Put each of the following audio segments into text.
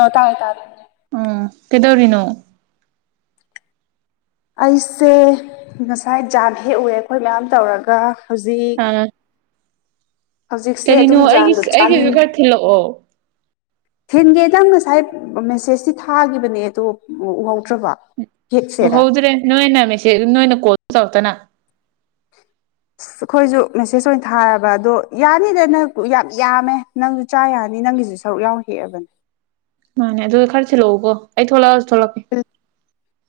ꯑꯥ ꯇꯥꯔꯦ ꯇꯥꯔꯦ ꯑꯝ ꯀꯩꯗꯧꯔꯤꯅꯣ ꯑꯩꯁꯦ ꯉꯁꯥꯏ ꯖꯥꯝ ꯍꯦꯛꯎꯔꯦ ꯑꯩꯈꯣꯏ ꯃꯌꯥꯝ ꯇꯧꯔꯒ ꯍꯧꯖꯤꯛ ꯑꯥ ꯍꯧꯖꯤꯛꯁꯦ ꯀꯔꯤꯅꯣ ꯑꯗꯨꯝ ꯑꯩꯒꯤ ꯖꯥꯝꯗꯣ ꯑꯩꯒꯤꯁꯨ ꯆꯥꯅꯤꯡ ꯈꯔ ꯊꯤꯜꯂꯛꯑꯣ ꯊꯤꯟꯒꯦ ꯅꯪ ꯉꯁꯥꯏ ꯃꯦꯁꯦꯁꯇꯤ ꯊꯥꯒꯤꯕꯅꯦ ꯑꯗꯣ ꯎꯍꯧꯗ꯭ꯔꯕꯣ ꯎꯍꯧꯗ꯭ꯔꯦ ꯅꯣꯏꯅ ꯃꯦꯁꯦ ꯅꯣꯏꯅ ꯀꯣꯜꯗꯤ ꯇꯧꯔꯛꯇꯅ ꯑꯩꯈꯣꯏꯁꯨ ꯃꯦꯁꯦꯖ ꯑꯣꯏꯅ ꯊꯥꯔꯕ ꯑꯗꯣ ꯌꯥꯅꯤꯗ ꯅꯪ ꯌꯥꯝ ꯌꯥꯝꯃꯦ ꯅꯪ ꯆꯥ ꯌꯥꯅꯤ ꯅꯪꯒꯤꯁꯨ ꯁꯔꯨꯛ ꯌꯥꯎꯅ ꯍꯦꯛꯑꯕꯅꯦ ꯃꯥꯅꯦ ꯑꯗꯨ ꯈꯔ ꯊꯤꯜꯂꯛꯎꯀꯣ ꯑꯩ ꯊꯣꯛꯂꯛꯑꯁꯨ ꯊꯣꯛꯂꯛꯀꯦ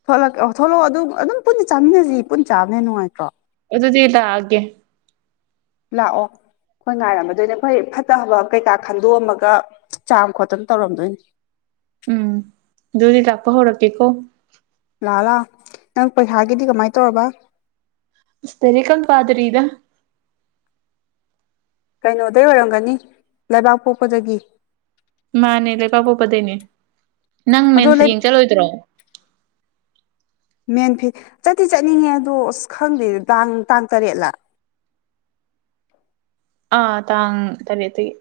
ꯊꯣꯛꯂꯛ ꯑꯣ ꯊꯣꯛꯂꯛꯑꯣ ꯑꯗꯨ ꯑꯗꯨꯝ ꯄꯨꯟꯅ ꯆꯥꯃꯤꯟꯅꯁꯤ ꯄꯨꯟꯅ ꯆꯥꯕꯅꯦ ꯍꯦꯟꯅ ꯅꯨꯡꯉꯥꯏꯇ꯭ꯔꯣ ꯑꯣꯗꯨꯗꯤ ꯂꯥꯛꯑꯒꯦ ꯂꯥꯛꯑꯣ ꯍꯣꯏ ꯉꯥꯏꯔꯝꯃꯗꯣꯏꯅꯦ ꯑꯩꯈꯣꯏ ꯐꯠꯇꯕ ꯀꯩꯀꯥ ꯈꯟꯗꯣꯛꯑꯝꯃꯒ ꯆꯥꯝ ꯈꯣꯠꯇꯅ ꯇꯧꯔꯝꯗꯣꯏꯅꯦ ꯎꯝ ꯗꯨꯗꯤ ꯂꯥꯛꯄ ꯍꯧꯔꯒꯦꯀꯣ ꯂꯥꯛꯑꯣ ꯂꯥꯛꯑꯣ ꯅꯪ ꯄꯩꯈꯥꯒꯤꯗꯤ ꯀꯃꯥꯏꯅ ꯇꯧꯔꯕ ꯑꯁ ꯂꯥꯏꯔꯤꯛꯀ ꯑꯝ ꯄꯥꯗ꯭ꯔꯤꯗ ꯀꯩꯅꯣꯗꯩ ꯑꯣꯏꯔꯝꯒꯅꯤ ꯂꯩꯕꯥꯛꯄꯣꯛꯄꯗꯒꯤ ꯃꯥꯅꯦ ꯂꯩꯕꯥꯛꯄꯣꯛꯄꯗꯩꯅꯦ ꯅꯪ ꯑꯗꯣ ꯃꯦꯟ ꯐꯤꯠ ꯌꯦꯡ ꯆꯠꯂꯣꯏꯗ꯭ꯔꯣ ꯃꯦꯟ ꯐꯤꯠ ꯆꯠꯇꯤ ꯆꯠꯅꯤꯡꯉꯦ ꯑꯗꯣ ꯑꯁ ꯈꯪꯗꯦ ꯇꯥꯡ ꯇꯥꯡ ꯇꯔꯦꯠꯂꯥ ꯑꯥ ꯇꯥꯡ ꯇꯔꯦꯠꯇꯒꯤ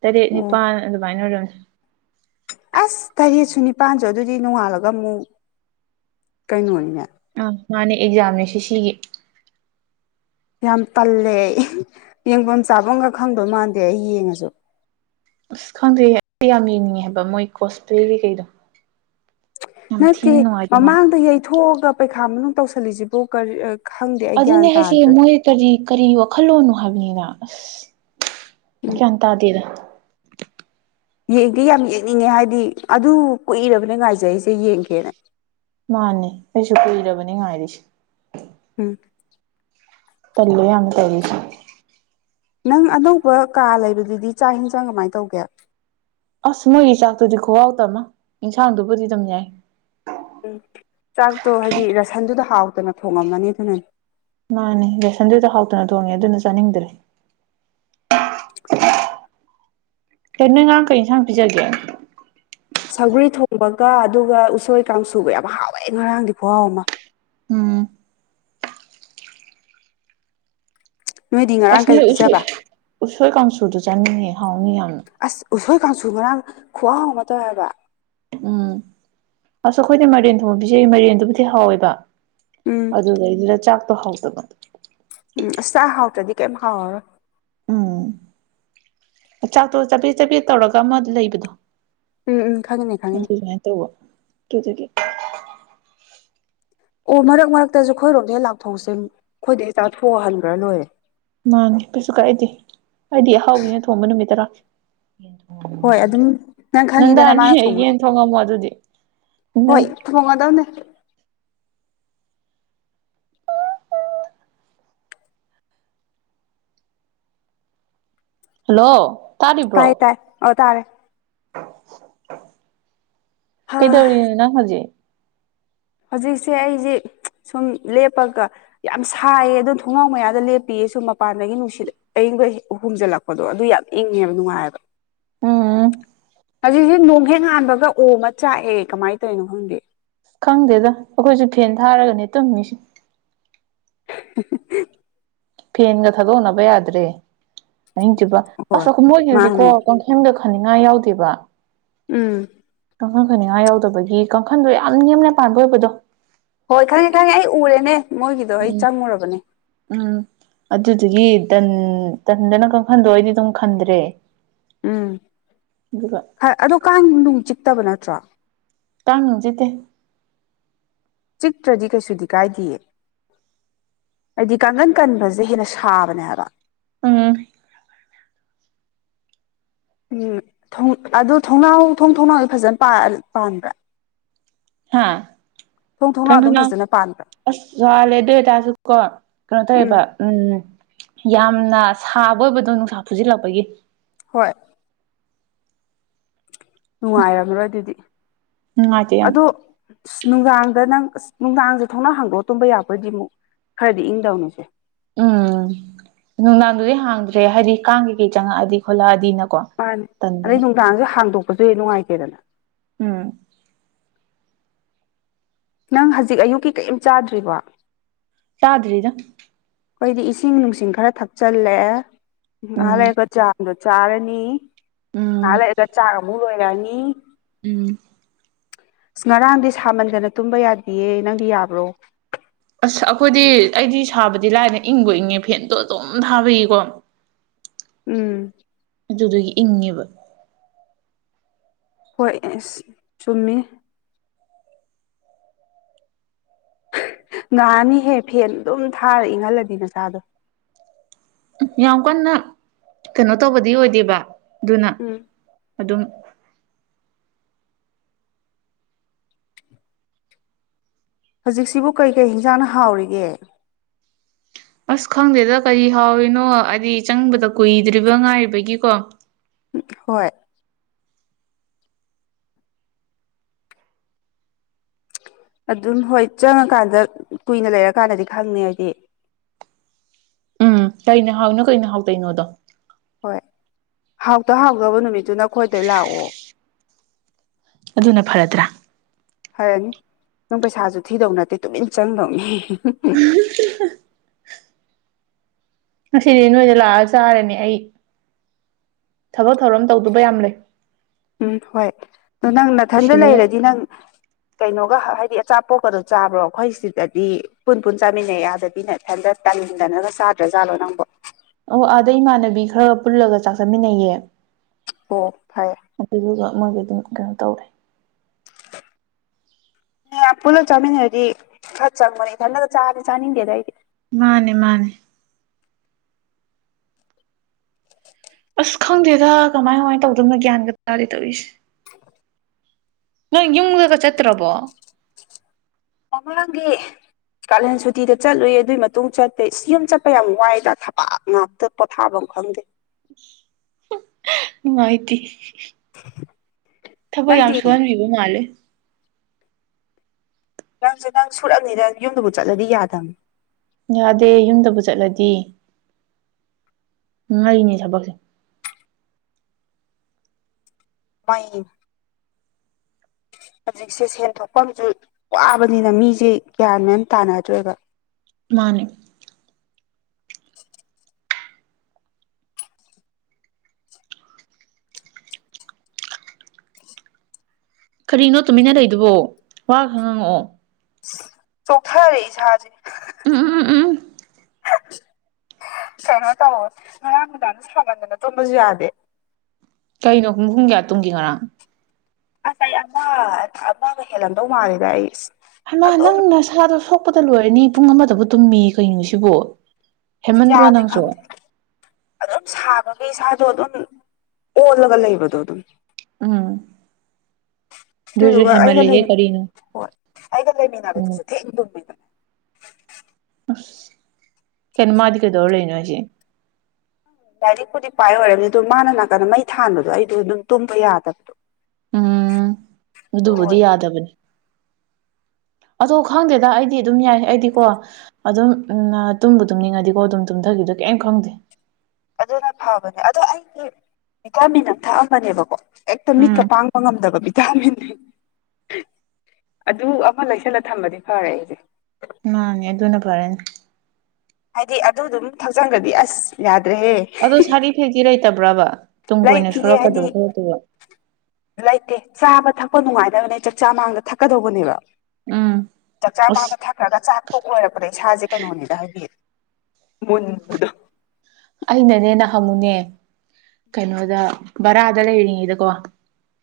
ꯇꯔꯦꯠ ꯑꯣ ꯅꯤꯄꯥꯟ ꯑꯗꯨꯃꯥꯏꯟ ꯑꯣꯏꯔꯝꯅꯤ ꯑꯁ ꯇꯔꯦꯠꯁꯨ ꯅꯤꯄꯥꯟꯁꯨ ꯑꯗꯨꯗꯤ ꯅꯣꯡꯉꯥꯜꯂꯒ ꯑꯃꯨꯛ ꯀꯩꯅꯣꯅꯤꯅꯦ ꯑꯥ ꯃꯥꯅꯦ ꯑꯦꯛꯖꯥꯝꯅꯦ ꯁꯤ ꯁꯤꯒꯤ ꯌꯥꯝ ꯇꯜꯂꯦ ꯌꯦꯡꯚꯝ ꯆꯥꯚꯝꯒ ꯈꯪꯗꯧ ꯃꯥꯟꯗꯦ ꯑꯩ ꯌꯦꯡꯉꯁꯨ ꯑꯁ ꯈꯪꯗꯦ ꯑꯩ ꯌꯥꯝ ꯌꯦꯡꯅꯤꯡꯉꯦ ꯍꯥꯏꯕ ꯃꯣꯏ ꯀꯣꯁꯄ꯭ꯂꯦꯒꯤ ꯀꯩꯀꯩꯗꯨ ꯅꯠꯇꯦ ꯅꯨꯡꯉꯥꯏꯗꯧ ꯃꯥꯜꯂꯦ ꯃꯃꯥꯡꯗ ꯌꯩꯊꯣꯛꯑꯒ ꯄꯩꯈꯥ ꯃꯅꯨꯡ ꯇꯧꯁꯤꯜꯂꯤꯁꯤꯕꯨ ꯀꯔꯤ ꯑꯥ ꯑꯗꯨꯅꯦ ꯍꯥꯏꯁꯦ ꯃꯣꯏ ꯀꯔꯤ ꯀꯔꯤ ꯋꯥꯈꯜ ꯂꯣꯟꯅꯣ ꯍꯥꯏꯕꯅꯦꯕ ꯑꯁ ꯎꯝ ꯒ꯭ꯌꯥꯟ ꯇꯥꯗꯦꯗ ꯌꯦꯡꯗꯤ ꯌꯥꯝ ꯌꯦꯡꯅꯤꯡꯉꯦ ꯍꯥꯏꯗꯤ ꯑꯗꯨ ꯀꯨꯏꯔꯕꯅꯦ ꯉꯥꯏꯖꯩꯁꯦ ꯌꯦꯡꯒꯦꯅ ꯃꯥꯅꯦ ꯑꯩꯁꯨ ꯀꯨꯏꯔꯕꯅꯦ ꯉꯥꯏꯔꯤꯁꯤ ꯎꯝ ꯇꯜꯂꯦ ꯌꯥꯝꯅ ꯇꯧꯔꯤꯁꯤ ꯅꯪ ꯑꯅꯧꯕ ꯀꯥ ꯂꯩꯕꯗꯨꯗꯤ ꯆꯥꯛ ꯍꯤꯟꯖꯥꯡ ꯀꯃꯥꯏ ꯇꯧꯒꯦ ꯑꯁ ꯃꯣꯏꯒꯤ ꯆꯥꯛꯇꯨꯗꯤ ꯈꯨꯍꯥꯎꯇ ꯑꯃ ꯏꯟꯁꯥꯡꯗꯨꯕꯨꯗꯤ ꯑꯗꯨꯝ ꯌꯥꯏ ꯎꯝ ꯆꯥꯛꯇꯣ ꯍꯥꯏꯗꯤ ꯔꯁꯟꯗꯨꯗ ꯍꯥꯎꯇꯅ ꯊꯣꯡꯉꯝꯃꯅꯤ ꯑꯗꯨꯅꯅꯤ ꯃꯥꯅꯦ ꯔꯁꯟꯗꯨꯗ ꯍꯥꯎꯇꯅ ꯊꯣꯡꯉꯦ ꯑꯗꯨꯅ ꯆꯥꯅꯤꯡꯗ꯭ꯔꯦ [unintelligible] ꯀꯩ ꯅꯣꯏ ꯉꯔꯥꯡ ꯀꯩ ꯏꯟꯁꯥꯡ ꯄꯤꯖꯒꯦ ꯁꯧꯒ꯭ꯔꯤ ꯊꯣꯡꯕꯒ ꯑꯗꯨꯒ ꯎꯁꯣꯏ ꯀꯥꯡꯁꯨꯒ ꯌꯥꯝ ꯍꯥꯎꯋꯦ ꯉꯔꯥꯡꯗꯤ ꯈꯨꯍꯥꯎ ꯑꯃ ꯎꯝ ꯅꯣꯏꯗꯤ ꯉꯔꯥꯡ ꯑꯁ ꯀꯩ ꯅꯣꯏ ꯎ ꯄꯤꯖꯕ ꯎꯁꯣꯏ ꯀꯥꯡꯁꯨꯗꯨ ꯆꯥꯅꯤꯡꯉꯦ ꯍꯥꯎꯅꯤ ꯌꯥꯝꯅ ꯑꯁ ꯎꯁꯣꯏ ꯀꯥꯡꯁꯨ ꯉꯔꯥꯡ ꯈꯨꯍꯥꯎ ꯑꯃ ꯇꯧꯋꯦ ꯍꯥꯏꯕ ꯎꯝ ꯑꯁ ꯑꯩꯈꯣꯏꯗꯤ ꯃꯥꯏꯔꯦꯟ ꯊꯣꯡꯕ ꯄꯤꯖꯩ ꯃꯥꯏꯔꯦꯟꯗꯨꯕꯨꯗꯤ ꯍꯥꯎꯋꯦꯕ ꯎꯝ ꯑꯗꯨꯗꯩꯗꯨꯗ ꯆꯥꯛꯇꯣ ꯍꯥꯎꯇꯕ ꯎꯝ ꯑꯁ ꯆꯥꯛ ꯍꯥꯎꯇ꯭ꯔꯗꯤ ꯀꯩꯝ ꯍꯥꯎꯔꯔꯣꯏ ꯎꯝ ꯆꯥꯛꯇꯣ ꯆꯕꯦꯠ ꯆꯕꯦꯠ ꯇꯧꯔꯒ ꯑꯃ ꯂꯩꯕꯗꯨ ꯎꯝ ꯎꯝ ꯈꯪꯉꯤꯅꯦ ꯈꯪꯉꯤꯅꯦ ꯑꯗꯨ ꯑꯗꯨꯃꯥꯏꯟ ꯇꯧꯕ ꯀꯦꯇꯨꯒꯤ ꯑꯣ ꯃꯔꯛ ꯃꯔꯛꯇꯁꯨ ꯑꯩꯈꯣꯏꯔꯣꯝꯗ ꯍꯦꯛ ꯂꯥꯛꯊꯣꯛꯁꯦ ꯑꯩꯈꯣꯏꯗꯩ ꯍꯦꯛ ꯆꯥꯊꯣꯛꯑꯒ ꯍꯟꯒ꯭ꯔꯥ ꯂꯣꯏꯔꯦ ꯃꯥꯅꯤ ꯀꯩꯁꯨ ꯀꯥꯏꯗꯦ ꯑꯩꯗꯤ ꯑꯍꯥꯎꯕꯤꯅ ꯊꯣꯡꯕ ꯅꯨꯃꯤꯠꯇ ꯂꯥꯛꯁꯤ ꯍꯣꯏ ꯑꯗꯨꯝ ꯅꯪ ꯈꯪꯉꯤꯗꯅ ꯅꯟꯗꯥꯅꯤ ꯃꯥꯅ ꯊꯣꯡꯕ ꯌꯦꯟ ꯊꯣꯡꯉꯝꯃꯣ ꯑꯗꯨꯗꯤ ꯊꯣꯡꯉꯗꯝꯅꯦ ꯍꯜꯂꯣ ꯇꯥꯔꯤꯕ꯭ꯔꯣ ꯇꯥꯏ ꯇꯥꯏ ꯑꯥ ꯇꯥꯔꯦ ꯍꯥ ꯀꯩꯗꯧꯔꯤꯅꯣ ꯅꯪ ꯍꯧꯖꯤꯛ ꯍꯧꯖꯤꯛꯁꯦ ꯑꯩꯁꯤ ꯁꯨꯝ ꯂꯦꯞꯄꯒ ꯌꯥꯝ ꯁꯥꯏꯌꯦ ꯑꯗꯨ ꯊꯣꯡꯅꯥꯎ ꯃꯌꯥꯗ ꯂꯦꯞꯄꯤꯌꯦ ꯁꯨꯝ ꯃꯄꯥꯟꯗꯒꯤ ꯅꯨꯡꯁꯤꯠ ꯑꯌꯤꯡꯕ ꯍꯨꯝꯖꯤꯜꯂꯛ ꯄꯗꯨ ꯑꯗꯨ ꯌꯥꯝ ꯏꯪꯉꯦ ꯅꯨꯡꯉꯥꯏꯌꯦꯕ ꯎꯝ ꯍꯧꯖꯤꯛꯁꯤ ꯅꯣꯡ ꯍꯦꯛ ꯉꯥꯟꯕꯒ ꯑꯣꯝꯃ ꯆꯥꯛꯑꯦ ꯀꯃꯥꯏꯅ ꯇꯧꯔꯤꯅꯣ ꯈꯪꯗꯦ ꯈꯪꯗꯦꯗ ꯑꯩꯈꯣꯏꯁꯨ ꯐꯦꯟ ꯊꯥꯔꯒꯅꯦ ꯇꯨꯝꯃꯤꯁꯤ [unintelligible] ꯐꯦꯟꯒ ꯊꯥꯗꯣꯛꯅꯕ ꯌꯥꯗ꯭ꯔꯦ ꯑꯍꯤꯡ ꯆꯨꯞꯄ ꯍꯣꯏ ꯑꯁ ꯃꯣꯏꯒꯤꯗꯨꯗꯤ ꯀꯣ ꯃꯥꯅꯦ ꯀꯥꯡꯈꯤꯒ ꯈꯟꯅꯤꯡꯉꯥꯏ ꯌꯥꯎꯗꯦꯕ ꯎꯝ ꯀꯥꯡꯈꯟ ꯈꯟꯅꯤꯡꯉꯥꯏ ꯌꯥꯎꯗꯕꯒꯤ ꯀꯥꯡꯈꯟꯗꯣ ꯌꯥꯝ ꯅꯦꯝꯅ ꯄꯥꯟꯕ ꯑꯣꯏꯕꯗꯣ ꯍꯣꯏ ꯈꯪꯉꯦ ꯈꯪꯉꯦ ꯑꯩ ꯎꯔꯦꯅꯦ ꯃꯣꯏꯒꯤꯗꯣ ꯑꯩ ꯎꯝ ꯆꯪꯉꯨꯔꯕꯅꯦ ꯎꯝ ꯑꯗꯨꯗꯨꯒꯤ ꯇꯟ ꯇꯟꯗꯅ ꯀꯥꯡꯈꯟꯗꯣ ꯑꯩꯗꯤ ꯑꯗꯨꯝ ꯈꯟꯗ꯭ꯔꯦ ꯎꯝ ꯑꯗꯨꯒ ꯑꯗꯣ ꯀꯥꯡ ꯅꯨꯡ ꯆꯤꯛꯇꯕ ꯅꯠꯇ꯭ꯔꯣ ꯀꯥꯡ ꯅꯨꯡ ꯆꯤꯛꯇꯦ ꯆꯤꯛꯇ꯭ꯔꯗꯤ ꯀꯩꯁꯨꯗꯤ ꯀꯥꯏꯗꯤꯌꯦ ꯍꯥꯏꯗꯤ ꯀꯥꯡꯒꯟ ꯀꯟꯕꯖꯦ ꯍꯦꯟꯅ ꯁꯥꯕꯅꯦ ꯍꯥꯏꯕ ꯎꯝ ꯎꯝ ꯊꯣꯡ ꯑꯗꯨ ꯊꯣꯡꯅꯥꯎ ꯊꯣꯡ ꯊꯣꯡꯅꯥꯎꯗꯤ ꯐꯖꯅ ꯄꯥꯟ ꯄꯥꯟꯕ꯭ꯔꯥ ꯍꯥꯥ ꯊꯣꯡ ꯊꯣꯡꯅꯥꯎ ꯑꯗꯨꯝ ꯐꯖꯅ ꯄꯥꯟꯕ꯭ꯔꯥ ꯑꯁ ꯋꯥꯜꯂꯦ ꯑꯗꯨꯏꯇꯥꯁꯨ ꯀꯣ ꯀꯩꯅꯣ ꯇꯧꯋꯦꯕ ꯎꯝ ꯌꯥꯝꯅ ꯁꯥꯕ ꯑꯣꯏꯕꯗꯣ ꯅꯨꯡꯁꯥ ꯐꯨꯖꯤꯜꯂꯛꯄꯒꯤ ꯍꯣꯏ ꯅꯨꯡꯉꯥꯏꯝꯔꯣꯏ ꯑꯗꯨꯗꯤ ꯅꯨꯡꯉꯥꯏꯇꯦ ꯌꯥꯝ ꯑꯗꯣ ꯏꯁ ꯅꯨꯡꯗꯥꯡꯗ ꯅꯪ ꯑꯁ ꯅꯨꯡꯗꯥꯡꯗ ꯊꯣꯛꯅꯥꯎ ꯍꯥꯡꯗꯣꯛꯑꯒ ꯇꯨꯝꯕ ꯌꯥꯕ ꯑꯣꯏꯗꯤ ꯃꯨꯛ ꯈꯔꯗꯤ ꯏꯪꯗꯧꯅꯤꯁꯦ ꯎꯝ ꯅꯨꯡꯗꯥꯡꯗꯨꯗꯤ ꯍꯥꯡꯗ꯭ꯔꯦ ꯍꯥꯏꯗꯤ ꯀꯥꯡ ꯀꯩꯀꯩ ꯆꯪꯉꯛꯑꯗꯤ ꯈꯣꯠꯂꯛꯑꯗꯤꯅꯀꯣ ꯃꯥꯅꯤ ꯑꯗꯩ ꯇꯟꯗꯅ ꯅꯨꯡꯗꯥꯡꯖꯨ ꯍꯥꯡꯗꯣꯛꯄꯖꯨ ꯍꯦꯛ ꯅꯨꯡꯉꯥꯏꯇꯦꯗꯅ ꯎꯝ ꯅꯪ ꯍꯖꯤꯛ ꯑꯌꯨꯛꯀꯤ ꯀꯩꯝ ꯆꯥꯗ꯭ꯔꯤꯕ ꯆꯥꯗ꯭ꯔꯤꯗ ꯈꯣꯏꯗꯤ ꯏꯁꯤꯡ ꯅꯨꯡꯁꯤꯡ ꯈꯔ ꯊꯛꯆꯜꯂꯦ ꯉꯍꯥꯛ ꯎꯝ ꯂꯩꯔꯒ ꯆꯥ ꯑꯗꯨꯒ ꯆꯥꯔꯅꯤ ꯎꯝ ꯉꯍꯥꯛ ꯂꯩꯔꯒ ꯆꯥꯛꯃꯨꯛ ꯂꯣꯏꯔꯛꯑꯅꯤ ꯎꯝ ꯑꯁ ꯉꯔꯥꯡꯗꯤ ꯁꯥꯃꯟꯗꯅ ꯇꯨꯝꯕ ꯌꯥꯗꯤꯌꯦ ꯅꯪꯗꯤ ꯌꯥꯕ꯭ꯔꯣ ꯑꯁ ꯑꯩꯈꯣꯏꯗꯤ ꯑꯩꯗꯤ ꯁꯥꯕꯗꯤ ꯂꯥꯏꯅ ꯏꯪꯕꯨ ꯏꯪꯉꯦ ꯐꯦꯟꯗꯣ ꯑꯗꯨꯝ ꯊꯥꯕꯒꯤꯀꯣ [unintelligible] ꯎꯝ ꯑꯗꯨꯗꯨꯒꯤ ꯏꯪꯉꯦꯕ ꯍꯣꯏ ꯑꯁ ꯆꯨꯝꯃꯤꯅꯦ ꯅꯥꯅꯤꯍꯦ ꯐꯦꯟ ꯑꯗꯨꯝ ꯊꯥꯔ ꯏꯪꯍꯜꯂꯗꯤ ꯅꯆꯥꯗꯣ ꯌꯥꯝ ꯀꯟꯅ ꯀꯩꯅꯣ ꯇꯧꯕꯗꯤ ꯑꯣꯏꯗꯦꯕ ꯑꯗꯨꯅ ꯎꯝ ꯑꯗꯨꯝ ꯍꯖꯤꯛꯁꯤꯕꯨ ꯀꯩ ꯀꯩ ꯍꯤꯟꯖꯥꯡꯅ ꯍꯥꯎꯔꯤꯒꯦ ꯑꯁ ꯈꯪꯗꯦꯗ ꯀꯔꯤ ꯍꯥꯎꯔꯤꯅꯣ ꯍꯥꯏꯗꯤ ꯆꯪꯕꯗ ꯀꯨꯏꯗ꯭ꯔꯤꯕ ꯉꯥꯏꯔꯤꯕꯒꯤꯀꯣ ꯍꯣꯏ ꯑꯗꯨꯝ ꯍꯣꯏ ꯆꯪꯉꯀꯥꯟꯗ ꯀꯨꯏꯅ ꯂꯩꯔꯀꯥꯟꯗꯗꯤ ꯈꯪꯉꯦ ꯍꯥꯏꯗꯤ ꯎꯝ ꯀꯩꯅ ꯍꯥꯎꯔꯤꯅꯣ ꯀꯩꯅ ꯍꯥꯎꯇ꯭ꯔꯤꯅꯣꯗꯣ ꯍꯣꯏ ꯍꯥꯎꯇ ꯍꯥꯎꯗꯕ ꯅꯨꯃꯤꯠꯇꯨꯅ ꯈꯣꯏꯗ ꯂꯥꯛꯑꯣ ꯑꯗꯨꯅ ꯐꯔꯗ꯭ꯔꯥ ꯐꯔꯅꯤ ꯅꯪ ꯄꯩꯁꯥꯁꯨ ꯊꯤꯗꯧ ꯅꯠꯇꯦ ꯇꯨꯃꯤꯟ ꯆꯪꯗꯧꯅꯤ ꯉꯁꯤꯗꯤ ꯅꯣꯏꯗ ꯂꯥꯛꯑ ꯆꯥꯔꯅꯤ ꯑꯩ ꯊꯕꯛ ꯊꯧꯔꯝ ꯇꯧꯗꯨꯕ ꯌꯥꯝ ꯂꯩ ꯎꯝ ꯍꯣꯏ ꯇꯨ ꯅꯪ ꯅꯥꯊꯟꯗ ꯁꯤꯜꯂꯒ ꯂꯩꯔꯗꯤ ꯅꯪ ꯀꯩꯅꯣꯒ ꯍꯥꯏꯗꯤ ꯑꯆꯥꯄꯣꯠꯀꯗꯣ ꯆꯥꯕ꯭ꯔꯣ ꯑꯩꯈꯣꯏ ꯁꯤꯗꯗꯤ ꯄꯨꯟ ꯄꯨꯟ ꯆꯥꯃꯤꯟꯅꯩ ꯑꯥꯗꯗꯤ ꯅꯊꯟꯗ ꯇꯥꯟꯗꯅꯒ ꯆꯥꯗ꯭ꯔꯥꯖꯥꯠꯂꯣ ꯅꯪꯕꯣ ꯑꯣ ꯑꯥꯗ ꯏꯃꯥꯟꯅꯕꯤ ꯈꯔ ꯄꯨꯜꯂꯒ ꯆꯥꯛ ꯆꯃꯤꯟꯅꯩꯌꯦ ꯑꯣ ꯐꯩꯌꯦ ꯑꯗꯨꯗꯨꯒ ꯃꯣꯏꯒꯤ ꯑꯗꯨꯝ ꯀꯩꯅꯣ ꯇꯧꯋꯦ ꯃꯌꯥꯝ ꯄꯨꯜꯂ ꯆꯥꯃꯤꯟꯅꯔꯗꯤ ꯈꯔ ꯆꯪꯕꯅꯤ ꯏꯊꯟꯗꯒ ꯆꯥꯔꯗꯤ ꯆꯥꯅꯤꯡꯅꯤꯗꯦꯗ ꯑꯩꯗꯤ ꯃꯥꯅꯦ ꯃꯥꯅꯦ ꯑꯁ ꯈꯪꯗꯦꯗ ꯀꯃꯥꯏ ꯀꯃꯥꯏꯅ ꯇꯧꯗ꯭ꯔꯤꯃꯅꯣ ꯒ꯭ꯌꯥꯟꯒ ꯇꯥꯖꯦ ꯇꯧꯔꯤꯁꯦ ꯅꯪ ꯌꯨꯝꯗꯒ ꯆꯠꯇ꯭ꯔꯕꯣ ꯄꯥꯞꯄꯨꯂꯥꯡꯒꯤ ꯀꯥꯂꯦꯟ ꯁꯨꯇꯤꯗ ꯆꯠꯂꯨꯏ ꯑꯗꯨꯏ ꯃꯇꯨꯡ ꯆꯠꯇꯦ ꯏꯁ ꯌꯨꯝ ꯆꯠꯄ ꯌꯥꯝ ꯋꯥꯏꯗ ꯊꯕꯥꯛ ꯉꯥꯛꯇ ꯄꯣꯠꯊꯥꯕꯝ ꯈꯪꯗꯦ ꯅꯨꯡꯉꯥꯏꯇꯦ [unintelligible] ꯊꯕꯛ ꯌꯥꯝ ꯅꯪꯗꯤ ꯁꯨꯍꯟꯕꯤꯕ ꯃꯥꯜꯂꯦ ꯅꯪꯖꯨ ꯅꯪ ꯁꯨꯔꯝꯅꯤꯗ ꯌꯨꯝꯗꯕꯨ ꯆꯠꯂꯗꯤ ꯌꯥꯗꯃꯤ ꯌꯥꯗꯦ ꯌꯨꯝꯗꯕꯨ ꯆꯠꯂꯗꯤ ꯃꯩꯅꯤ ꯊꯕꯛꯁꯦ ꯃꯩꯅꯤ ꯍꯧꯖꯤꯛꯁꯦ ꯁꯦꯟꯊꯣꯛꯄꯝꯖꯨ ꯋꯥꯕꯅꯤꯅ ꯃꯤꯖꯦ ꯒ꯭ꯌꯥꯟ ꯃꯦꯟ ꯑꯝ ꯇꯥꯅꯗ꯭ꯔꯦꯕ ꯃꯥꯅꯦ [unintelligible] ꯀꯔꯤꯅꯣ ꯇꯨꯃꯤꯟꯅ ꯂꯩꯗꯨꯕꯣ ꯋꯥꯒ ꯈꯔ ꯉꯪꯉꯛꯑꯣ ꯆꯣꯛꯊꯔꯦ ꯏꯁꯥꯥꯖꯦ ꯎꯝ ꯎꯝ ꯎꯝ ꯎꯝ ꯀꯩꯅꯣ ꯇꯧꯋꯣ ꯉꯔꯥꯡ ꯅꯨꯡꯗꯥꯡꯖꯨ ꯁꯥꯃꯟꯗꯅ ꯇꯨꯝꯕꯁꯨ ꯌꯥꯗꯦ ꯀꯩꯅꯣ ꯍꯨꯡꯍꯨꯡ ꯀꯌꯥ ꯇꯨꯝꯒꯦ ꯉꯔꯥꯡ ꯑꯁ ꯑꯩ ꯑꯃ ꯑꯃꯒ ꯍꯦꯜꯂꯝꯗꯧ ꯃꯥꯜꯂꯤꯗ ꯑꯩ ꯍꯩꯃꯥ ꯑꯗꯨꯝ ꯅꯪ ꯅꯁꯥꯗꯣ ꯁꯣꯛꯄꯗ ꯂꯣꯏꯔꯅꯤ ꯄꯨꯡ ꯑꯃꯗꯕꯨ ꯇꯨꯝꯃꯤꯌꯦ ꯀꯩꯅꯣ ꯁꯤꯕꯨ ꯌꯥꯗꯦ ꯈꯪꯗꯦ ꯑꯗꯨꯝ ꯁꯥꯕꯒꯤ ꯏꯁꯥꯖꯨ ꯑꯗꯨꯝ ꯑꯣꯜꯂꯒ ꯂꯩꯕꯗꯣ ꯑꯗꯨꯒꯤ ꯎꯝ ꯑꯗꯨꯁꯨ ꯑꯗꯨꯗꯨꯒ ꯑꯩꯒ ꯂꯩ ꯍꯦꯟꯃꯜꯂꯦꯍꯦ ꯀꯔꯤꯅꯣ ꯍꯣꯏ ꯑꯩꯒ ꯎꯝ ꯂꯩꯃꯤꯟꯅꯕꯗꯨꯁꯨ ꯊꯦꯡ ꯇꯨꯝꯕꯤꯗꯣ ꯑꯁ ꯀꯩꯅꯣ ꯃꯥꯗꯤ ꯀꯩꯗꯧꯔ ꯂꯩꯅꯣ ꯍꯥꯏꯁꯦ ꯂꯥꯏꯔꯤꯛꯄꯨꯗꯤ ꯄꯥꯏ ꯑꯣꯏꯔꯝꯅꯤ ꯑꯗꯣ ꯃꯥꯅ ꯅꯥꯀꯟꯗ ꯃꯩ ꯊꯥꯟꯕꯗꯣ ꯑꯩꯗꯣ ꯑꯗꯨꯝ ꯇꯨꯝꯕ ꯌꯥꯗꯕꯗꯣ ꯎꯝ ꯑꯗꯨ ꯑꯗꯨꯕꯨꯗꯤ ꯑꯣꯏ ꯌꯥꯗꯕꯅꯤ ꯑꯗꯣ ꯈꯪꯗꯦꯗ ꯑꯩꯗꯤ ꯑꯗꯨꯝ ꯌꯥꯏ ꯑꯩꯗꯤꯀꯣ ꯑꯗꯨꯝ ꯅ ꯇꯨꯝꯕꯨ ꯇꯨꯝꯅꯤꯡꯉꯗꯤꯀꯣ ꯑꯗꯨꯝ ꯇꯨꯝꯊꯈꯤꯕꯗ ꯀꯩꯝ ꯈꯪꯗꯦ ꯑꯗꯨꯅ ꯐꯕꯅꯦ ꯑꯗꯣ ꯑꯩꯒꯤ ꯕꯤꯇꯥꯃꯤꯟ ꯑꯝ ꯊꯛꯑꯝꯕꯅꯦꯕꯀꯣ ꯑꯦꯛꯇ ꯃꯤꯠꯀ ꯎꯝ ꯄꯥꯡꯕ ꯉꯝꯗꯕ ꯕꯤꯠ ꯇꯥꯃꯤꯟ ꯑꯗꯨ ꯑꯃ ꯂꯩꯁꯜꯂ ꯊꯝꯕꯗꯤ ꯐꯔꯦ ꯑꯩꯖꯦ ꯃꯥꯅꯦ ꯑꯗꯨꯅ ꯐꯔꯅꯤ ꯍꯥꯏꯗꯤ ꯑꯗꯨꯗꯨꯝ ꯊꯛꯆꯟꯒ꯭ꯔꯗꯤ ꯑꯁ ꯌꯥꯗ꯭ꯔꯦꯍꯦ ꯑꯗꯣ ꯁꯥꯏꯠ ꯏꯐꯦꯛꯇꯤ ꯂꯩꯇꯕ꯭ꯔꯕ ꯇꯨꯡ ꯀꯣꯏꯅ ꯂꯩꯇꯤꯌꯦ ꯍꯥꯏꯗꯤ ꯁꯨꯔꯛꯀꯗꯕ ꯈꯣꯠꯇꯕ ꯂꯩꯇꯦ ꯆꯥꯕ ꯊꯛꯄ ꯅꯨꯡꯉꯥꯏꯗꯕꯅꯦ ꯆꯥꯛꯆꯥ ꯃꯃꯥꯡꯗ ꯊꯛꯀꯗꯧꯕꯅꯦꯕ꯫ ꯎꯝ ꯆꯥꯛꯆꯥ ꯑꯁ ꯃꯃꯥꯡꯗ ꯊꯛ ꯈ꯭ꯔꯒ ꯆꯥꯛ ꯇꯣꯛ ꯂꯣꯏꯔꯛꯄꯗ ꯏꯁꯥꯁꯦ ꯀꯩꯅꯣꯅꯤꯗ ꯍꯥꯏꯗꯤ ꯃꯨꯟꯕꯗꯣ꯫ ꯑꯩꯅꯅꯦ ꯅꯍꯥꯟꯃꯨꯛꯅꯦ ꯀꯩꯅꯣꯗ ꯚꯔꯥꯗ ꯂꯩꯔꯤꯉꯩꯗꯀꯣ꯫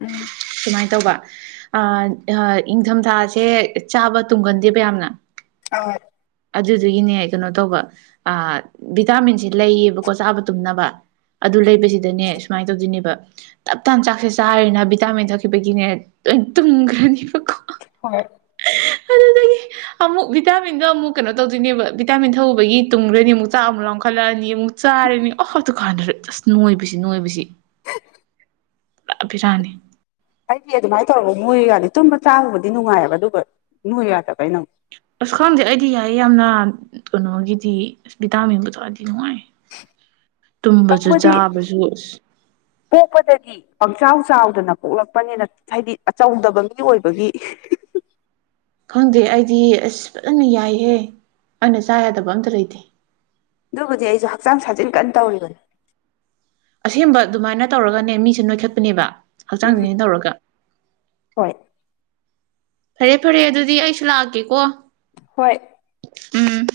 ꯎꯝ ꯁꯨꯃꯥꯏ ꯇꯧꯕ꯫ ꯑ ꯑ ꯏꯪꯊꯝꯊꯥꯁꯦ ꯆꯥꯕ ꯇꯨꯡꯒꯟꯗꯦꯕ ꯌꯥꯝꯅ꯫ [unintelligible] ꯑꯗꯨꯗꯨꯒꯤꯅꯦ ꯀꯩꯅꯣ ꯇꯧꯕ ꯚꯤꯇꯥꯃꯤꯟꯁꯤ ꯂꯩꯌꯦꯕꯀꯣ ꯆꯥꯕ ꯇꯨꯝꯅꯕ ꯑꯗꯨ ꯂꯩꯕꯁꯤꯗꯅꯦ ꯁꯨꯃꯥꯏꯅ ꯇꯧꯗꯣꯏꯅꯦꯕ꯫ ꯇꯞꯇꯥꯥꯏꯅ ꯆꯥꯛꯁꯦ ꯆꯥꯔꯦꯕ ꯚꯤꯇꯥꯃꯤꯟ ꯊꯛꯈꯤꯕꯒꯤꯅꯦ ꯂꯣꯏ ꯇꯨꯝꯈ꯭ꯔꯅꯤꯕꯀꯣ꯫ ꯍꯣꯏ꯫ ꯑꯗꯨꯗꯩ ꯑꯃꯨꯛ ꯚꯤꯇꯥꯃꯤꯟꯗꯣ ꯑꯃꯨꯛ ꯀꯩꯅꯣ ꯇꯧꯗꯣꯏꯅꯦꯕ ꯚꯤꯇꯥꯃꯤꯟ ꯊꯛꯑꯨꯕꯒꯤ ꯇꯨꯝꯒꯔꯅꯤ ꯑꯃꯨꯛ ꯆꯥꯛ ꯑꯃꯨꯛ ꯂꯥꯝꯈꯠꯂꯛꯑꯅꯤ꯫ ꯑꯃꯨꯛ ꯆꯥꯔꯅꯤ ꯑꯣ ꯑꯗꯨꯀꯥꯟꯗꯨ ꯑꯁ ꯅꯣꯏꯕꯁꯤ ꯅꯣꯏꯕꯁꯤ꯫ ꯄꯨꯔꯥ ꯕꯦꯔꯥꯅꯤ꯫ ꯑꯩꯗꯤ ꯑꯗꯨꯃꯥꯏꯅ ꯇꯧꯔꯐꯧ ꯅꯣꯏꯌꯨ ꯌꯥꯗꯦ ꯇꯨꯝꯕ ꯆꯥꯕꯕꯨꯗꯤ ꯅꯨꯡꯉꯥꯏꯌꯦꯕ ꯑꯗꯨꯒ ꯅꯣꯏꯌꯨ ꯌꯥꯗꯕ ꯑꯩꯅ ꯑꯃꯨꯛ꯫ ꯑꯁ ꯈꯪꯗꯦ ꯑꯩꯗꯤ ꯌꯥꯏꯌꯦ ꯌꯥꯝꯅ ꯀꯩꯅꯣꯒꯤꯗꯤ ꯑꯁ ꯚꯤꯇꯥꯃꯤꯟꯕꯨ ꯊꯛꯑꯗꯤ ꯅꯨꯡꯉꯥꯏꯌꯦ꯫ ꯇꯨꯝꯕꯁꯨ ꯇꯧꯕꯗꯤ ꯆꯥꯕꯁꯨ ꯑꯁ꯫ ꯄꯣꯛꯄꯗꯒꯤ꯫ ꯄꯪꯆꯥꯎ ꯆꯥꯎꯗꯅ ꯄꯣꯛꯂꯛꯄꯅꯤꯅ ꯍꯥꯏꯗꯤ ꯑꯆꯧꯗꯕ ꯃꯤ ꯑꯣꯏꯕꯒꯤ ꯈꯪꯗꯦ ꯑꯩꯗꯤ ꯑꯁ ꯐꯖꯅ ꯌꯥꯏꯍꯦ ꯑꯩꯅ ꯆꯥ ꯌꯥꯗꯕ ꯑꯝꯇ ꯂꯩꯇꯦ꯫ ꯅꯪ ꯍꯧꯖꯤꯛ ꯑꯩꯁꯨ ꯍꯛꯆꯥꯡ ꯁꯥꯖꯦꯟ ꯀꯟꯅ ꯇꯧꯔꯤꯕꯅꯤ꯫ ꯑꯁꯦꯡꯕ ꯑꯗꯨꯃꯥꯏꯅ ꯇꯧꯔꯒꯅꯦ ꯃꯤꯁꯦ ꯅꯣꯏꯈꯠꯄꯅꯦꯕ꯫ ꯍꯛꯆꯥꯡ ꯎꯝ ꯁꯥꯖꯦꯟ ꯇꯧꯔꯒ꯫ ꯍꯣꯏ ꯐꯔꯦ ꯐꯔꯦ ꯑꯗꯨꯗꯤ ꯑꯩꯁꯨ ꯂꯥꯛꯀꯦꯀꯣ꯫ ꯍꯣꯏ꯫ ꯎꯝ꯫